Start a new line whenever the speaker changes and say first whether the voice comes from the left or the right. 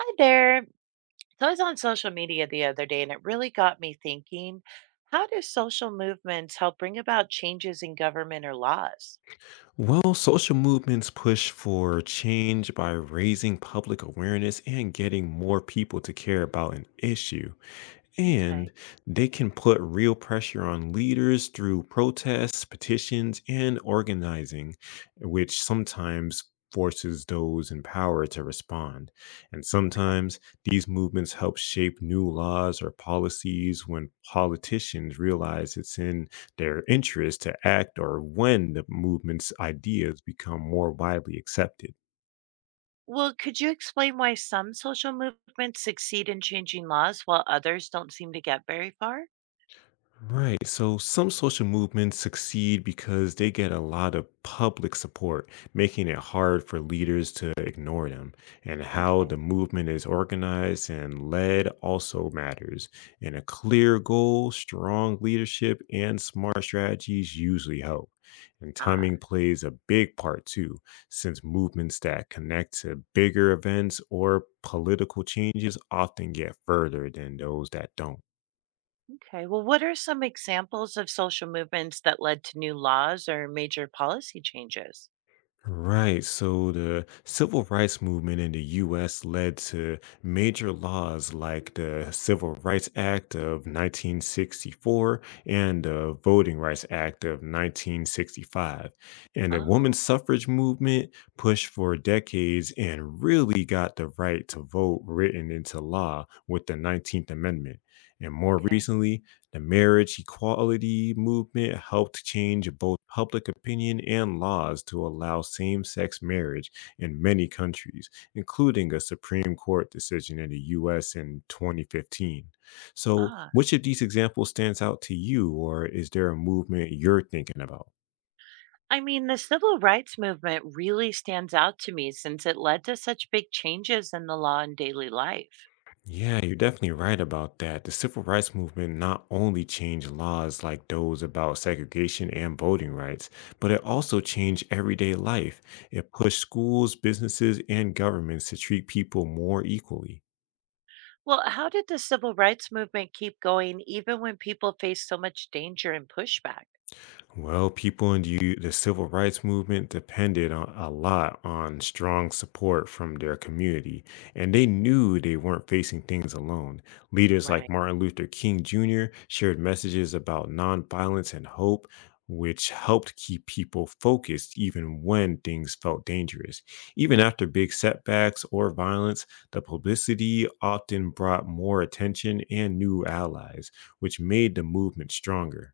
right: Hi there. So I was on social media the other day and it really got me thinking, how do social movements help bring about changes in government or laws?
left: Well, social movements push for change by raising public awareness and getting more people to care about an issue. And
right: Okay,
left: they can put real pressure on leaders through protests, petitions, and organizing, which sometimes forces those in power to respond. And
right: okay.
left: sometimes these movements help shape new laws or policies when politicians realize it's in their interest to act or when the movement's ideas become more widely accepted.
right: Well, could you explain why some social movements succeed in changing laws while others don't seem to get very far?
left: Right. So some social movements succeed because they get a lot of public support, making it hard for leaders to ignore them. And how
right: Okay.
left: the movement is organized and led also matters. And a clear goal, strong leadership, and smart strategies usually help. And
right: Ah,
left: timing plays a big part too, since movements that connect to bigger events or political changes often get further than those that don't.
right: okay. Well, what are some examples of social movements that led to new laws or major policy changes?
left: Right. So the civil rights movement in the US led to major laws like the Civil Rights Act of 1964 and the Voting Rights Act of 1965. And the
right: Oh,
left: women's suffrage movement pushed for decades and really got the right to vote written into law with the 19th Amendment. And more
right: okay.
left: recently, the marriage equality movement helped change both public opinion and laws to allow same sex marriage in many countries, including a Supreme Court decision in the US in 2015. So,
right: Ah,
left: which of these examples stands out to you, or is there a movement you're thinking about?
right: I mean, the civil rights movement really stands out to me since it led to such big changes in the law and daily life.
left: Yeah, you're definitely right about that. The civil rights movement not only changed laws like those about segregation and voting rights, but it also changed everyday life. It pushed schools, businesses, and governments to treat people more equally.
right: Well, how did the civil rights movement keep going even when people faced so much danger and pushback?
left: Well, people in the civil rights movement depended a lot on strong support from their community, and they knew they weren't facing things alone. Leaders like
right: Right.
left: Martin Luther King Jr. shared messages about nonviolence and hope, which helped keep people focused even when things felt dangerous. Even after big setbacks or violence, the publicity often brought more attention and new allies, which made the movement stronger.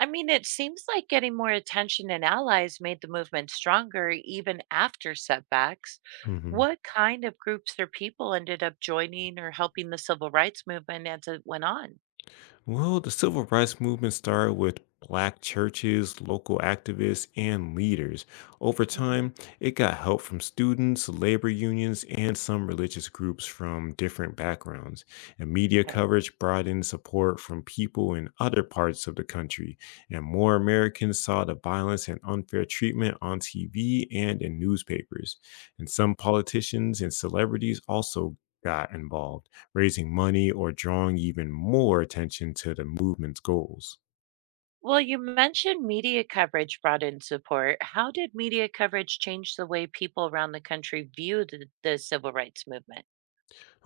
right: I mean, it seems like getting more attention and allies made the movement stronger even after setbacks.
left: Mhm.
right: What kind of groups or people ended up joining or helping the civil rights movement as it went on?
left: Well, the civil rights movement started with black churches, local activists, and leaders. Over
right: Mhm.
left: time, it got help from students, labor unions, and some religious groups from different backgrounds. And media
right: Okay.
left: coverage brought in support from people in other parts of the country. And more Americans saw the violence and unfair treatment on TV and in newspapers. And some politicians and celebrities also got involved raising money or drawing even more attention to the movement's goals.
right: Well, you mentioned media coverage brought in support. How did media coverage change the way people around the country viewed the civil rights movement?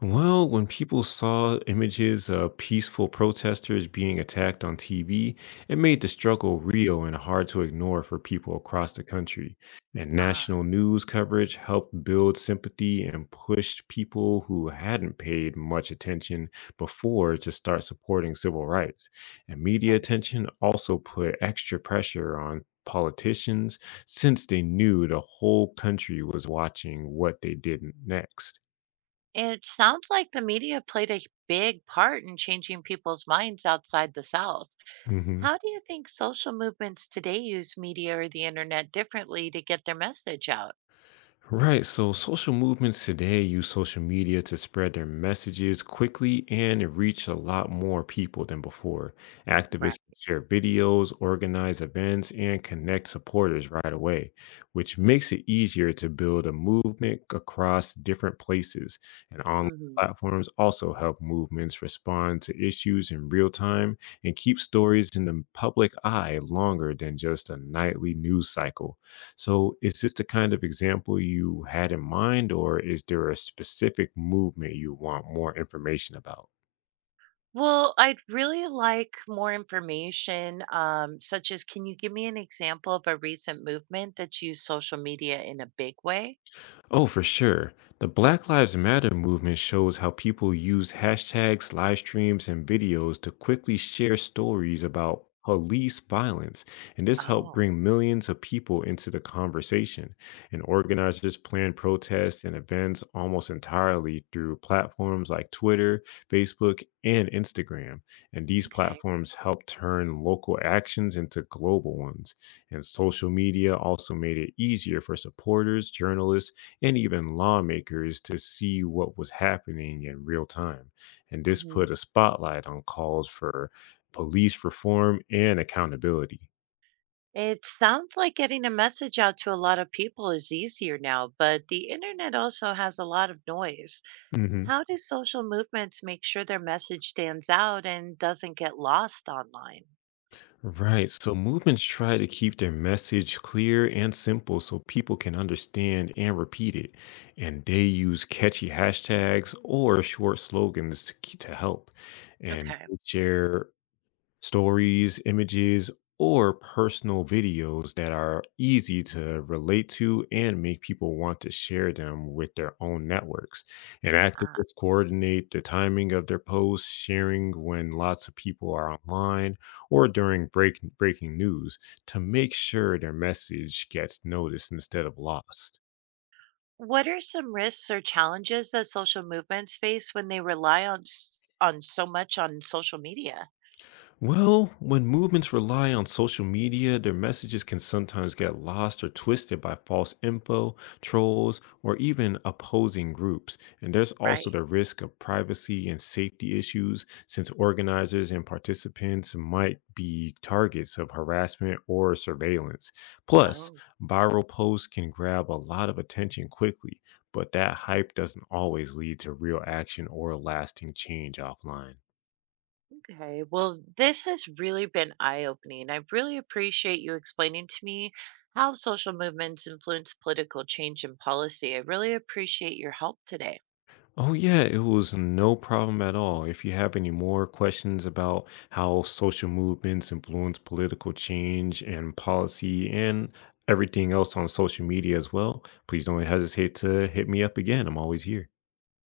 left: Well, when people saw images of peaceful protesters being attacked on TV, it made the struggle real and hard to ignore for people across the country. And
right: Ah,
left: national news coverage helped build sympathy and pushed people who hadn't paid much attention before to start supporting civil rights. And media
right: okay.
left: attention also put extra pressure on politicians since they knew the whole country was watching what they did next.
right: It sounds like the media played a big part in changing people's minds outside the South.
left: Mhm.
right: How do you think social movements today use media or the internet differently to get their message out?
left: Right. So social movements today use social media to spread their messages quickly and reach a lot more people than before. Activists
right: Right.
left: share videos, organize events, and connect supporters right away, which makes it easier to build a movement across different places. And online
right: Mhm.
left: platforms also help movements respond to issues in real time and keep stories in the public eye longer than just a nightly news cycle. So, is this the kind of example you had in mind, or is there a specific movement you want more information about?
right: Well, I'd really like more information, such as can you give me an example of a recent movement that used social media in a big way?
left: Oh, for sure. The Black Lives Matter movement shows how people use hashtags, live streams, and videos to quickly share stories about police violence. And this helped
right: Oh,
left: bring millions of people into the conversation. And organizers plan protests and events almost entirely through platforms like Twitter, Facebook, and Instagram. And these
right: okay.
left: platforms help turn local actions into global ones. And social media also made it easier for supporters, journalists, and even lawmakers to see what was happening in real time. And this
right: Hmm.
left: put a spotlight on calls for police reform and accountability.
right: It sounds like getting a message out to a lot of people is easier now, but the internet also has a lot of noise.
left: Hmm.
right: How do social movements make sure their message stands out and doesn't get lost online?
left: Right. So movements try to keep their message clear and simple so people can understand and repeat it. And they use catchy hashtags or short slogans to help. And
right: Okay.
left: they share stories, images, or personal videos that are easy to relate to and make people want to share them with their own networks. And activists coordinate the timing of their posts, sharing when lots of people are online or during breaking news to make sure their message gets noticed instead of lost.
right: What are some risks or challenges that social movements face when they rely on on so much on social media?
left: Well, when movements rely on social media, their messages can sometimes get lost or twisted by false info, trolls, or even opposing groups. And there's
right: Right.
left: also the risk of privacy and safety issues, since organizers and participants might be targets of harassment or surveillance. Plus,
right: Oh,
left: viral posts can grab a lot of attention quickly, but that hype doesn't always lead to real action or lasting change offline.
right: okay. Well, this has really been eye-opening. I really appreciate you explaining to me how social movements influence political change and policy. I really appreciate your help today.
left: Oh, yeah, it was no problem at all. If you have any more questions about how social movements influence political change and policy and everything else on social media as well, please don't hesitate to hit me up again. I'm always here.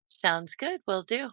right: Sounds good. Will do.